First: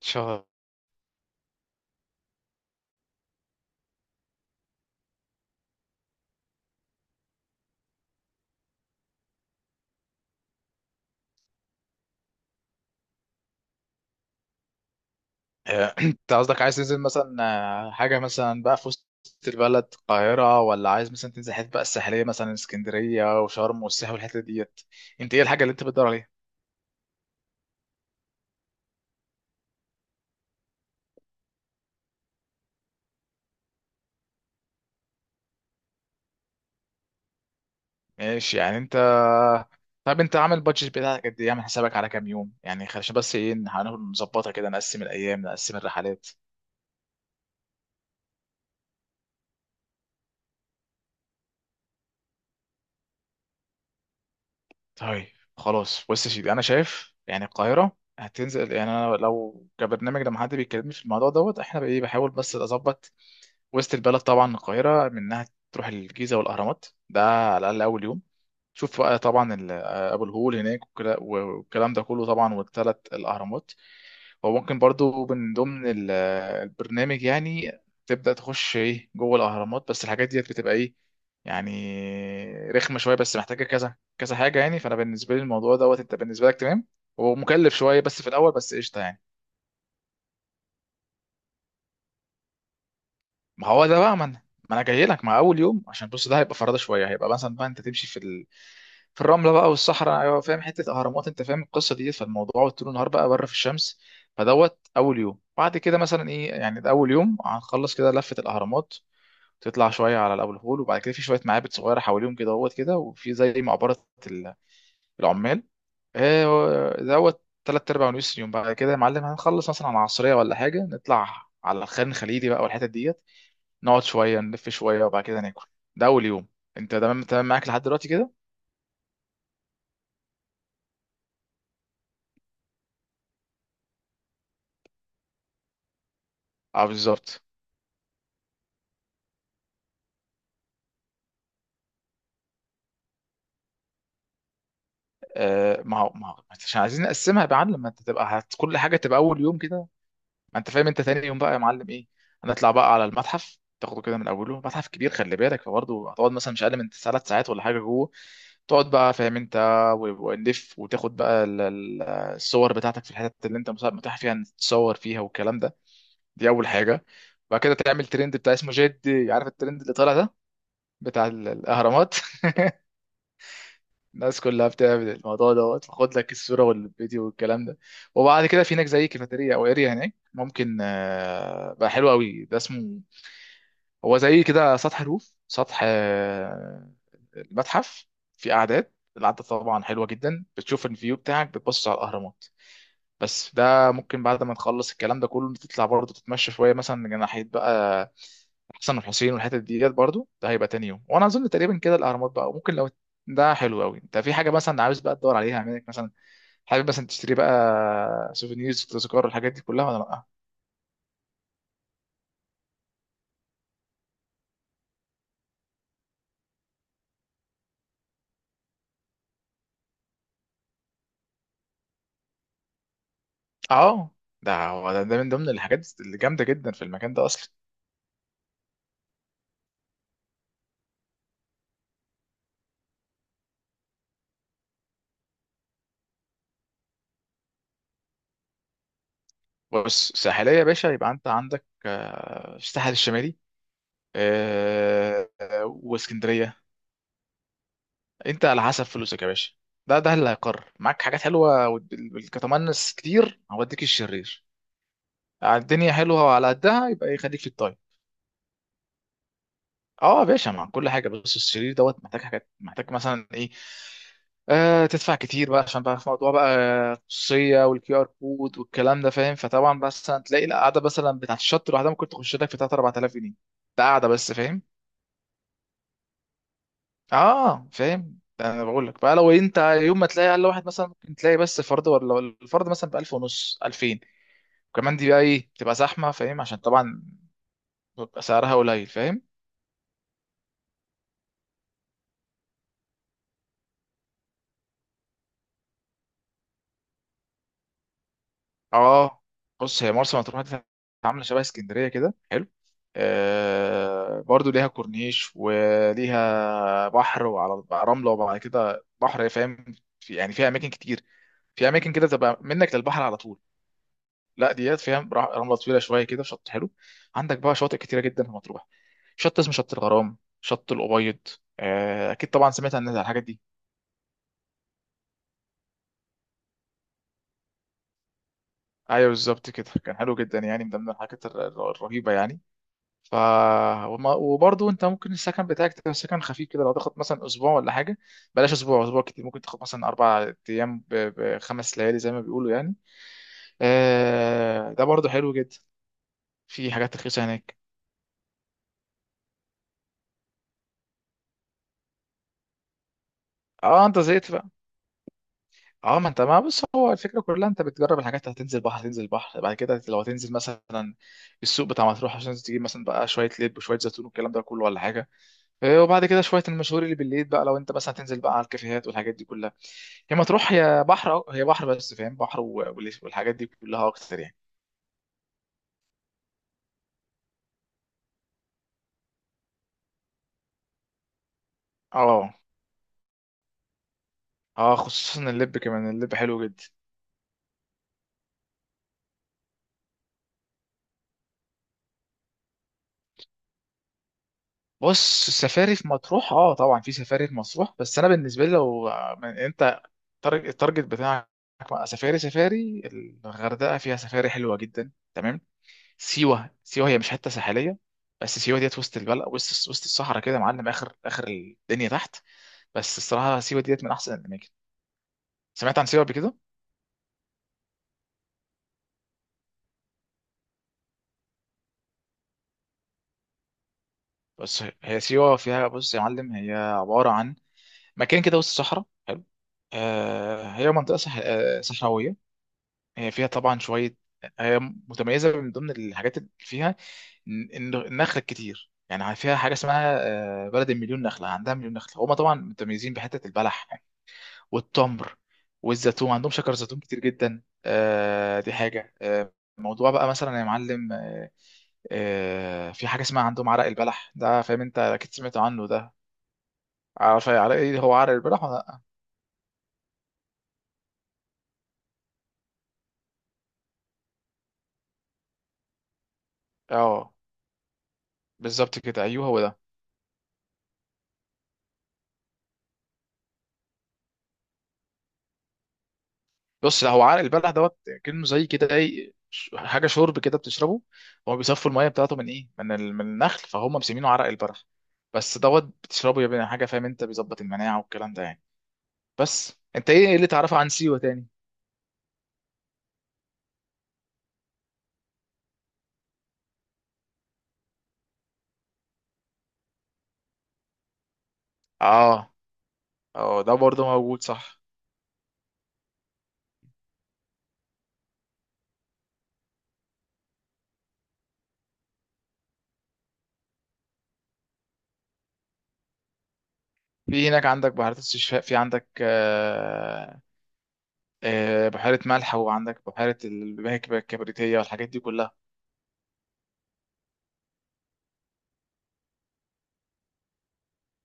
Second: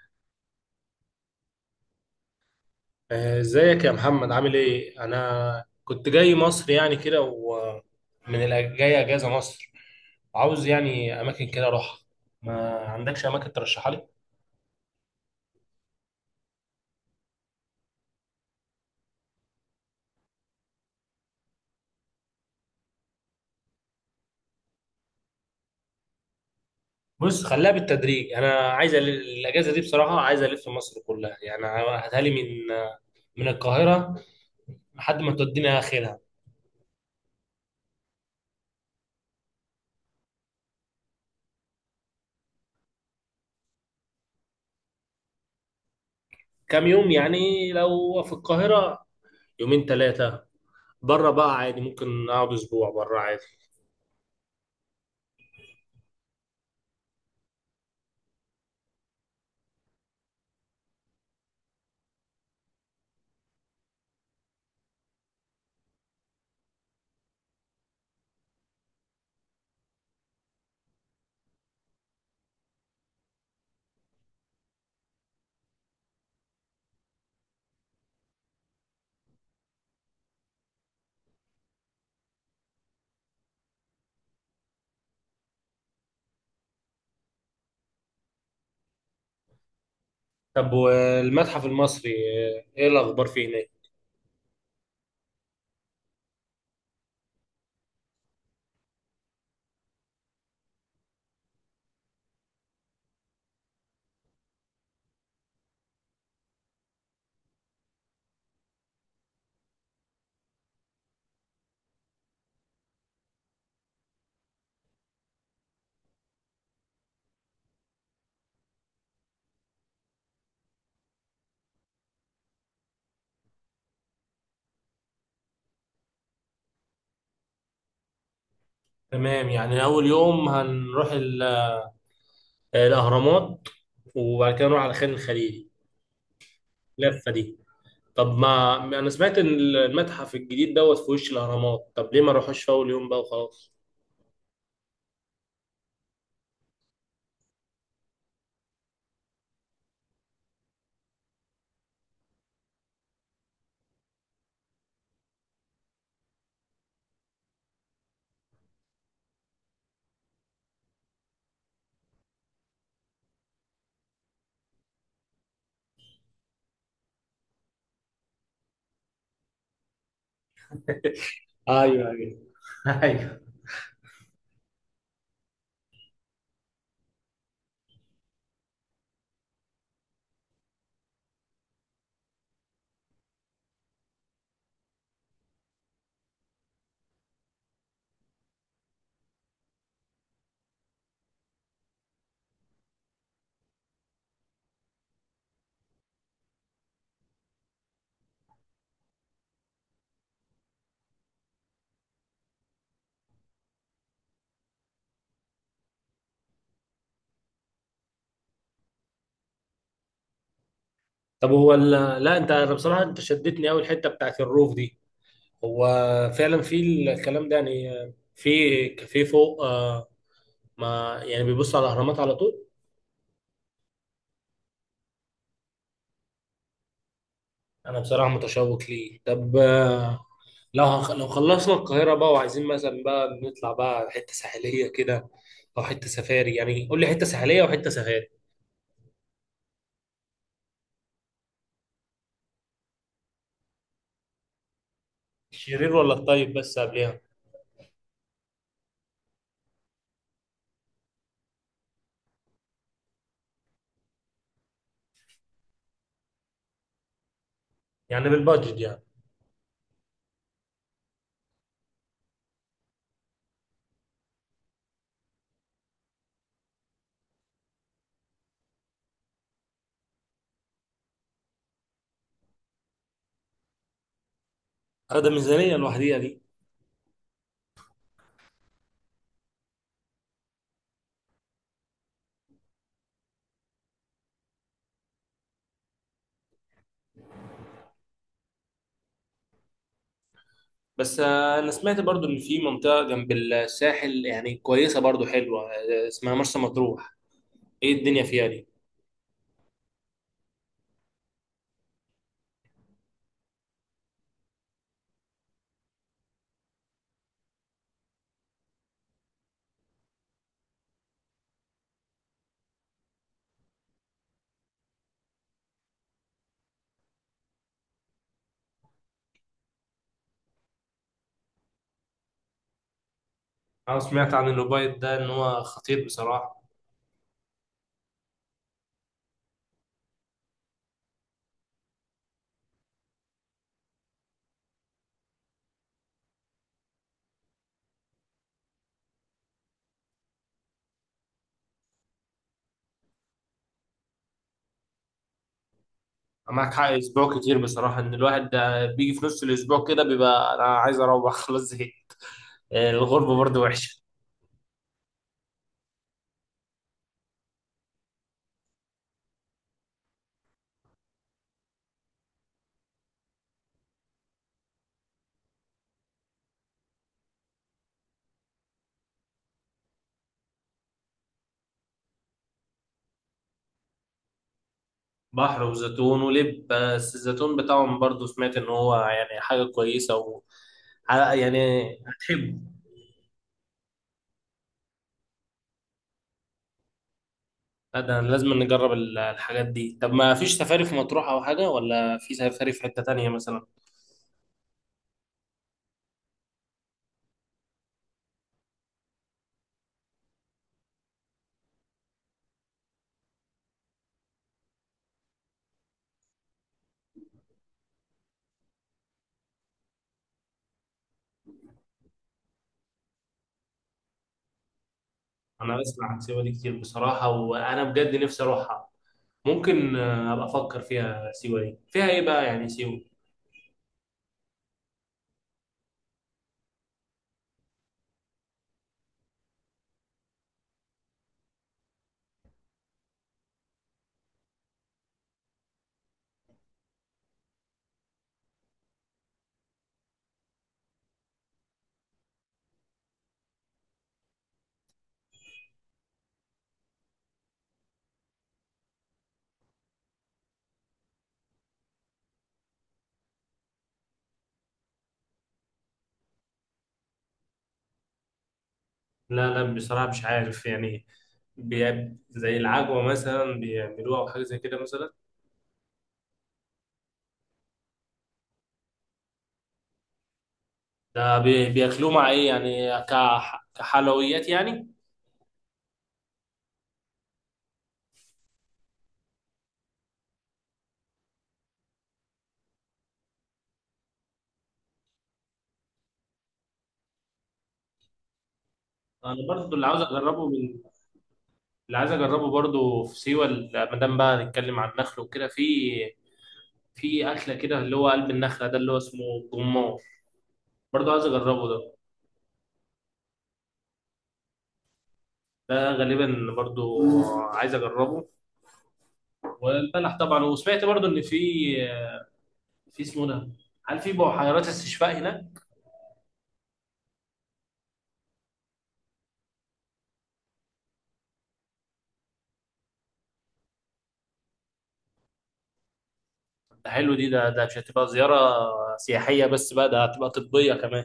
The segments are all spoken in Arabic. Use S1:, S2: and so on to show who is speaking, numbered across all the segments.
S1: شهر.
S2: ازيك يا محمد؟ عامل ايه؟ انا كنت جاي مصر يعني كده، جاي اجازه مصر. عاوز يعني اماكن كده اروحها. ما عندكش اماكن ترشحها لي؟
S1: انت قصدك عايز تنزل مثلا حاجه مثلا بقى في وسط البلد، القاهره، ولا عايز مثلا تنزل حته بقى الساحليه، مثلا اسكندريه وشرم والساحل والحته ديت؟ انت ايه الحاجه اللي انت بتدور عليها؟
S2: بص، خليها بالتدريج. انا عايز الاجازه دي بصراحه، عايز الف مصر كلها يعني، هاتها لي من من القاهره لحد ما تودينا اخرها.
S1: ماشي، يعني انت، طب انت عامل بادجت بتاعك قد ايه؟ عامل حسابك على كام يوم يعني؟ عشان بس ايه، إن هنقول نظبطها كده، نقسم الايام نقسم الرحلات.
S2: كام يوم يعني لو في القاهره؟ يومين ثلاثه. بره بقى عادي، ممكن اقعد اسبوع بره عادي.
S1: طيب، خلاص بص يا سيدي، انا شايف يعني القاهره هتنزل، يعني انا لو كبرنامج لما حد بيكلمني في الموضوع دوت، احنا بقى ايه، بحاول بس اظبط. وسط البلد طبعا، القاهرة منها تروح الجيزة والأهرامات ده على الأقل أول يوم. تشوف بقى طبعا أبو الهول هناك والكلام ده كله طبعا، والثلاث الأهرامات. وممكن برضو من ضمن البرنامج يعني تبدأ تخش إيه جوه الأهرامات، بس الحاجات ديت بتبقى إيه يعني رخمة شوية، بس محتاجة كذا كذا حاجة. يعني فأنا بالنسبة لي الموضوع دوت، أنت بالنسبة لك تمام. هو مكلف شوية بس في الأول، بس قشطة يعني.
S2: طب والمتحف المصري، ايه الاخبار فيه
S1: ما
S2: هناك؟
S1: هو ده بقى، ما انا جاي لك مع اول يوم، عشان بص، ده هيبقى فرادة شويه، هيبقى مثلا بقى انت تمشي في ال... في الرمله بقى والصحراء، ايوه فاهم، حته اهرامات، انت فاهم القصه دي، فالموضوع طول النهار بقى بره في الشمس. فدوت اول يوم، بعد كده مثلا ايه، يعني ده اول يوم هنخلص كده لفه الاهرامات، تطلع شويه على الابو الهول، وبعد كده في شويه معابد صغيره حواليهم كده دوت كده، وفي زي مقبره ال- العمال. دوت تلات أرباع ونص يوم. بعد كده يا معلم هنخلص مثلا على العصرية ولا حاجة، نطلع على الخان الخليلي بقى والحتت ديت، نقعد شويه نلف شويه وبعد كده ناكل. ده اول يوم. انت تمام تمام معاك لحد دلوقتي كده؟
S2: تمام، يعني أول يوم هنروح الأهرامات وبعد كده نروح على خان الخليلي،
S1: اه
S2: اللفة
S1: بالظبط.
S2: دي. طب ما أنا سمعت إن المتحف الجديد دوت في وش الأهرامات، طب ليه ما نروحوش في أول يوم بقى وخلاص؟
S1: آه ما هو، ما هو عشان عايزين نقسمها يا معلم، لما انت تبقى هت... كل حاجه تبقى اول يوم كده ما انت فاهم. انت تاني يوم بقى يا معلم ايه، هنطلع بقى على المتحف، تاخده كده من اوله، متحف كبير خلي بالك، فبرضه هتقعد مثلا مش اقل من ثلاث ساعات ولا حاجه جوه. تقعد بقى فاهم انت، و- ونلف وتاخد بقى الصور بتاعتك في الحتت اللي انت مثلا متاح فيها تتصور فيها والكلام ده. دي اول حاجه. بعد كده تعمل ترند بتاع اسمه، جد عارف الترند اللي طالع ده بتاع
S2: ايوه
S1: الأهرامات؟
S2: ايوه، ايوه.
S1: الناس كلها بتعمل الموضوع دوت، خد لك الصورة والفيديو والكلام ده. وبعد كده في هناك زي كافيتيريا أو اريا هناك، ممكن بقى حلو قوي، ده اسمه هو زي كده سطح، الروف سطح المتحف. في قعدات، القعدة طبعا حلوة جدا، بتشوف الفيو بتاعك، بتبص على الأهرامات. بس ده ممكن بعد ما نخلص الكلام ده كله، تطلع برضه تتمشى شويه مثلا جناحيه بقى، حسن الحسين والحتت ديت برضه. ده هيبقى تاني يوم، وانا اظن تقريبا كده الاهرامات بقى. وممكن لو، ده حلو قوي، انت في حاجه مثلا عاوز بقى تدور عليها منك مثلا، حابب مثلا تشتري بقى سوفينيرز، تذكار، الحاجات دي كلها ولا لا؟
S2: طب هو ال... لا أنت، أنا بصراحة أنت شدتني أوي الحتة بتاعت الروف دي. هو فعلا في الكلام ده يعني، في كافيه فوق ما يعني بيبص على الأهرامات على طول؟
S1: اه، ده هو ده, ده من ضمن الحاجات اللي جامده جدا في المكان ده اصلا.
S2: أنا بصراحة متشوق ليه. طب لو خلصنا القاهرة بقى وعايزين مثلا بقى نطلع بقى حتة ساحلية كده، أو حتة سفاري، يعني قول لي حتة ساحلية وحتة سفاري.
S1: بص ساحليه يا باشا، يبقى انت عندك الساحل الشمالي
S2: الشرير ولا الطيب؟
S1: واسكندريه.
S2: بس قبلها
S1: انت على حسب فلوسك يا باشا، ده ده اللي هيقرر معاك. حاجات حلوه والكتمنس كتير هوديك الشرير على الدنيا حلوه، وعلى قدها يبقى يخليك في الطيب.
S2: يعني بالبادجت يعني؟
S1: اه يا باشا، مع كل حاجه. بس الشرير دوت محتاج حاجات، محتاج مثلا ايه، آه تدفع كتير بقى، عشان بقى في موضوع بقى الخصوصيه والكيو ار كود والكلام ده فاهم. فطبعا بس هتلاقي القعده مثلا بتاعت الشط لوحدها ممكن تخش لك في 3 4000 جنيه، ده قاعده بس فاهم.
S2: هذا ميزانية لوحديها دي.
S1: اه فاهم، انا بقول لك بقى لو انت يوم ما تلاقي اقل، واحد مثلا ممكن تلاقي بس فرد، ولا الفرد مثلا ب 1000 ونص 2000، وكمان دي بقى ايه بتبقى زحمه فاهم، عشان طبعا بيبقى سعرها قليل فاهم.
S2: بس أنا سمعت برضو إن في منطقة جنب الساحل يعني كويسة برضو حلوة اسمها مرسى مطروح. إيه الدنيا فيها دي؟
S1: اه. بص هي مرسى مطروح دي عامله شبه اسكندريه كده، حلو، آه برضو ليها كورنيش وليها بحر، وعلى رمله وبعد كده بحر فاهم. في يعني فيها اماكن كتير، في اماكن كده تبقى منك للبحر على طول، لا ديات فيها رمله طويله شويه كده، شط حلو. عندك بقى شواطئ كتيره جدا في مطروح، شط اسمه شط الغرام، شط الأبيض. اكيد طبعا سمعت عن الحاجات دي.
S2: أنا سمعت عن الأوبايد ده، إن هو خطير بصراحة.
S1: ايوه بالظبط كده، كان حلو جدا، يعني من ضمن الحاجات الرهيبه يعني. ف وبرضه انت ممكن السكن بتاعك تبقى سكن خفيف كده، لو تاخد مثلا اسبوع ولا حاجه، بلاش اسبوع، اسبوع كتير، ممكن تاخد مثلا اربع ايام بخمس ليالي زي ما بيقولوا يعني. ده برضه حلو جدا، في
S2: معاك حق،
S1: حاجات رخيصه
S2: أسبوع
S1: هناك.
S2: كتير بصراحة. إن الواحد بيجي في نص الأسبوع كده بيبقى أنا عايز أروح، خلاص زهقت. الغربة برضو
S1: اه انت
S2: وحشة.
S1: زهقت، اه ما انت، ما بص هو الفكره كلها، انت بتجرب الحاجات، هتنزل بحر هتنزل بحر، بعد كده لو هتنزل مثلا السوق بتاع مطروح، عشان تجيب مثلا بقى شويه لب وشويه زيتون والكلام ده كله ولا حاجه. إيه، وبعد كده شويه المشهور اللي بالليل بقى، لو انت مثلا هتنزل بقى على الكافيهات والحاجات دي كلها. هي مطروح هي بحر، أه، هي بحر بس فاهم، بحر والحاجات دي كلها اكتر يعني.
S2: بحر وزيتون ولب، بس الزيتون بتاعهم برضو سمعت ان هو يعني حاجة كويسة و يعني
S1: اه
S2: هتحبه.
S1: اه، خصوصا اللب، كمان اللب حلو جدا.
S2: لا، ده لازم نجرب الحاجات دي. طب ما فيش سفاري في مطروح او حاجة؟ ولا في سفاري في حتة تانية مثلا؟
S1: بص السفاري في مطروح اه طبعا في سفاري في مطروح، بس انا بالنسبه لي لو انت التارجت بتاعك بقى سفاري سفاري، الغردقه فيها سفاري حلوه جدا تمام. سيوه، سيوه هي مش حته ساحليه، بس سيوه ديت وسط البلد، وسط الصحراء كده يا معلم، اخر الدنيا تحت. بس الصراحه سيوه ديت من احسن الاماكن. سمعت
S2: انا
S1: عن سيوه
S2: بسمع
S1: قبل
S2: عن
S1: كده؟
S2: سيوة دي كتير بصراحة، وانا بجد نفسي اروحها. ممكن ابقى افكر فيها. سيوة دي فيها ايه بقى يعني سيوة؟
S1: بس هي سيوه فيها، بص يا معلم هي عباره عن مكان كده وسط الصحراء حلو، آه هي منطقه صح... آه صحراويه. هي فيها طبعا شوية، هي متميزة من ضمن الحاجات اللي فيها إن النخل كتير، يعني فيها حاجة اسمها بلد المليون نخلة، عندها مليون نخلة. هما طبعا متميزين بحتة البلح والتمر والزيتون، عندهم شجر زيتون كتير جدا. دي حاجة، موضوع بقى مثلا يا معلم، في حاجة اسمها عندهم عرق البلح ده فاهم، انت اكيد سمعت عنه ده. عارف عرق ايه هو، عرق البلح، ولا لأ؟
S2: لا لا، بصراحة مش عارف يعني. بي- زي العجوة مثلا بيعملوها او حاجة زي كده مثلا؟
S1: اه بالظبط كده، ايوه هو ده.
S2: ده بي- بياكلوه مع ايه يعني، كح- كحلويات يعني؟
S1: بص هو عرق البلح دوت كأنه زي كده ايه، حاجه شرب كده بتشربه. هو بيصفوا الميه بتاعته من ايه، من من النخل، فهم مسمينه عرق البلح. بس دوت بتشربه يبقى حاجه فاهم انت، بيظبط المناعه والكلام ده يعني.
S2: انا
S1: بس
S2: برضو اللي
S1: انت
S2: عاوز
S1: ايه، إيه اللي
S2: اجربه
S1: تعرفه عن
S2: من،
S1: سيوه تاني؟
S2: اللي عايز اجربه برضو في سيوة ما دام بقى نتكلم عن النخل وكده، في في اكله كده اللي هو قلب النخله، ده اللي هو اسمه الجمار، برضو عايز اجربه ده.
S1: اه اه، ده برضه موجود صح.
S2: ده غالبا برضو عايز اجربه. والبلح طبعا. وسمعت برضو ان في، في اسمه ده، هل في بحيرات استشفاء هناك؟
S1: في هناك عندك بحيرات استشفاء، في عندك آه آه بحيره ملح، وعندك بحيره المهكبه الكبريتيه والحاجات دي كلها.
S2: ده حلو، دي ده ده مش هتبقى زياره سياحيه بس بقى، ده هتبقى طبيه كمان.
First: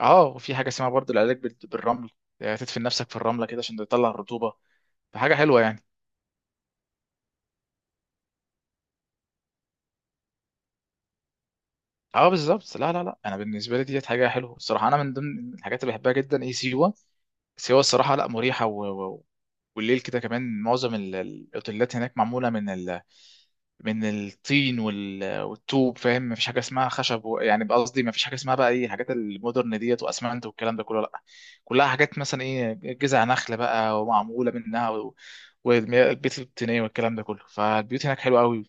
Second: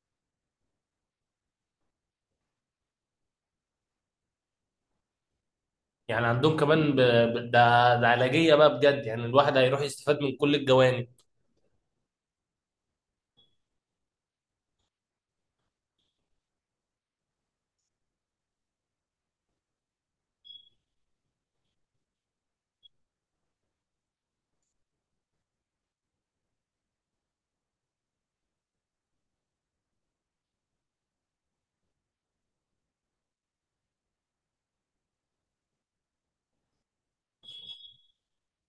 S1: اه، وفي حاجه اسمها برضه العلاج بالرمل، تدفن نفسك في الرمله كده عشان تطلع الرطوبه، فحاجه حلوه يعني.
S2: يعني عندهم كمان ب... ب... ده ده علاجية بقى بجد، يعني الواحد هيروح يستفاد من كل الجوانب.
S1: اه بالظبط، لا لا لا، انا بالنسبه لي ديت حاجه حلوه الصراحه، انا من ضمن الحاجات اللي بحبها جدا ايه سيوه. سيوه الصراحه لا مريحه و... و... والليل كده كمان، معظم الاوتيلات هناك معموله من ال... من الطين والطوب فاهم، مفيش حاجه اسمها خشب و... يعني قصدي مفيش حاجه اسمها بقى ايه الحاجات المودرن ديت، واسمنت والكلام ده كله، لا، كلها حاجات مثلا ايه، جذع نخل بقى ومعموله منها و... والبيت الطينيه والكلام ده كله، فالبيوت هناك حلوه قوي.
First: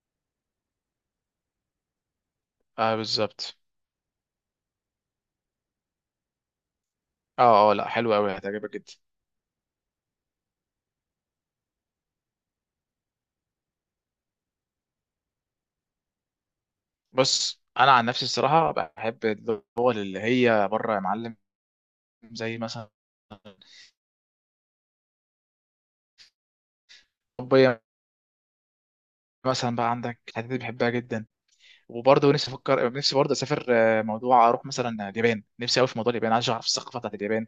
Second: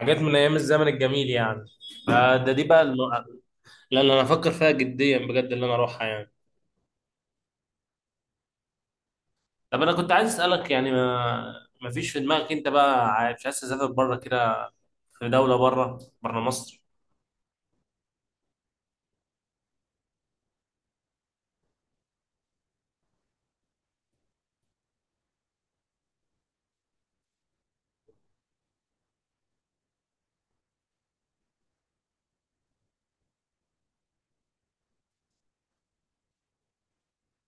S2: حاجات من أيام الزمن الجميل يعني، فده دي بقى الم...
S1: اه بالظبط.
S2: لا لا، أنا أفكر فيها جديا بجد، اللي أنا أروحها يعني.
S1: اه اه لا، حلوة قوي هتعجبك جدا.
S2: طب أنا كنت عايز أسألك يعني، ما... ما فيش في دماغك أنت بقى عايز- مش عايز تسافر بره كده؟ في دولة بره بره مصر؟
S1: بص انا عن نفسي الصراحه بحب الدول اللي هي بره يا معلم، زي مثلا اوروبيه، مثلا بقى عندك الحتت دي بحبها جدا. وبرضه نفسي افكر، نفسي برضه اسافر، موضوع اروح مثلا اليابان، نفسي قوي في موضوع اليابان، عايز اعرف الثقافه بتاعت اليابان،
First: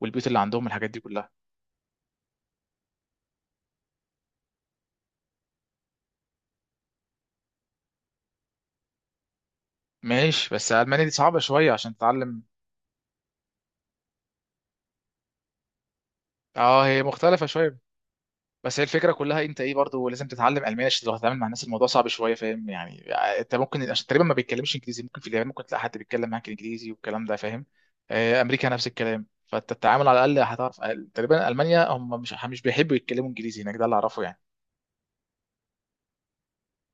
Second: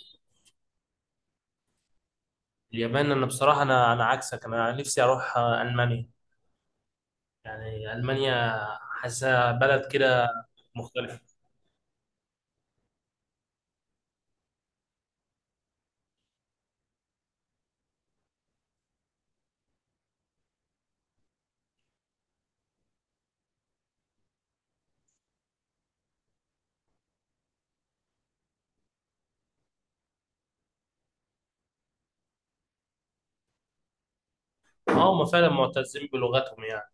S1: والبيوت اللي عندهم الحاجات دي كلها.
S2: اليابان؟ أنا بصراحة، أنا عكسك، أنا نفسي أروح ألمانيا. يعني ألمانيا، حاسة بلد كده
S1: ماشي، بس المانيا دي
S2: مختلفة.
S1: صعبه شويه عشان تتعلم. اه هي مختلفه شويه، بس هي الفكره كلها انت ايه، برضو لازم تتعلم الماني عشان لو هتتعامل مع الناس، الموضوع صعب شويه فاهم يعني. انت ممكن، عشان تقريبا ما بيتكلمش انجليزي، ممكن في اليابان ممكن تلاقي حد بيتكلم معاك انجليزي والكلام ده فاهم. امريكا نفس الكلام، فانت التعامل على الاقل هتعرف. تقريبا المانيا هم مش بيحبوا يتكلموا انجليزي هناك، ده اللي اعرفه يعني.
S2: اه هم فعلا معتزين بلغتهم يعني.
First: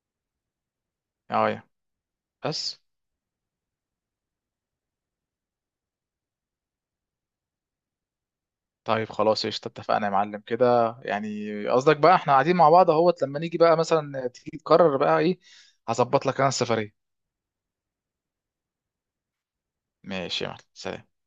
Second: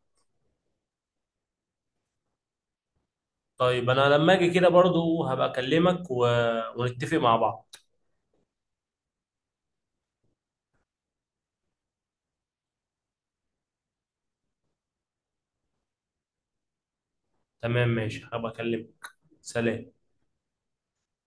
S1: اه يا. بس
S2: طيب انا لما اجي كده برضو هبقى اكلمك و... ونتفق مع بعض.
S1: طيب خلاص، قشطة اتفقنا يا معلم كده، يعني قصدك بقى احنا قاعدين مع بعض اهوت، لما نيجي بقى مثلا تيجي تقرر بقى ايه، هظبط لك انا السفرية.
S2: تمام، ماشي، هبقى اكلمك. سلام.
S1: ماشي يا معلم، سلام.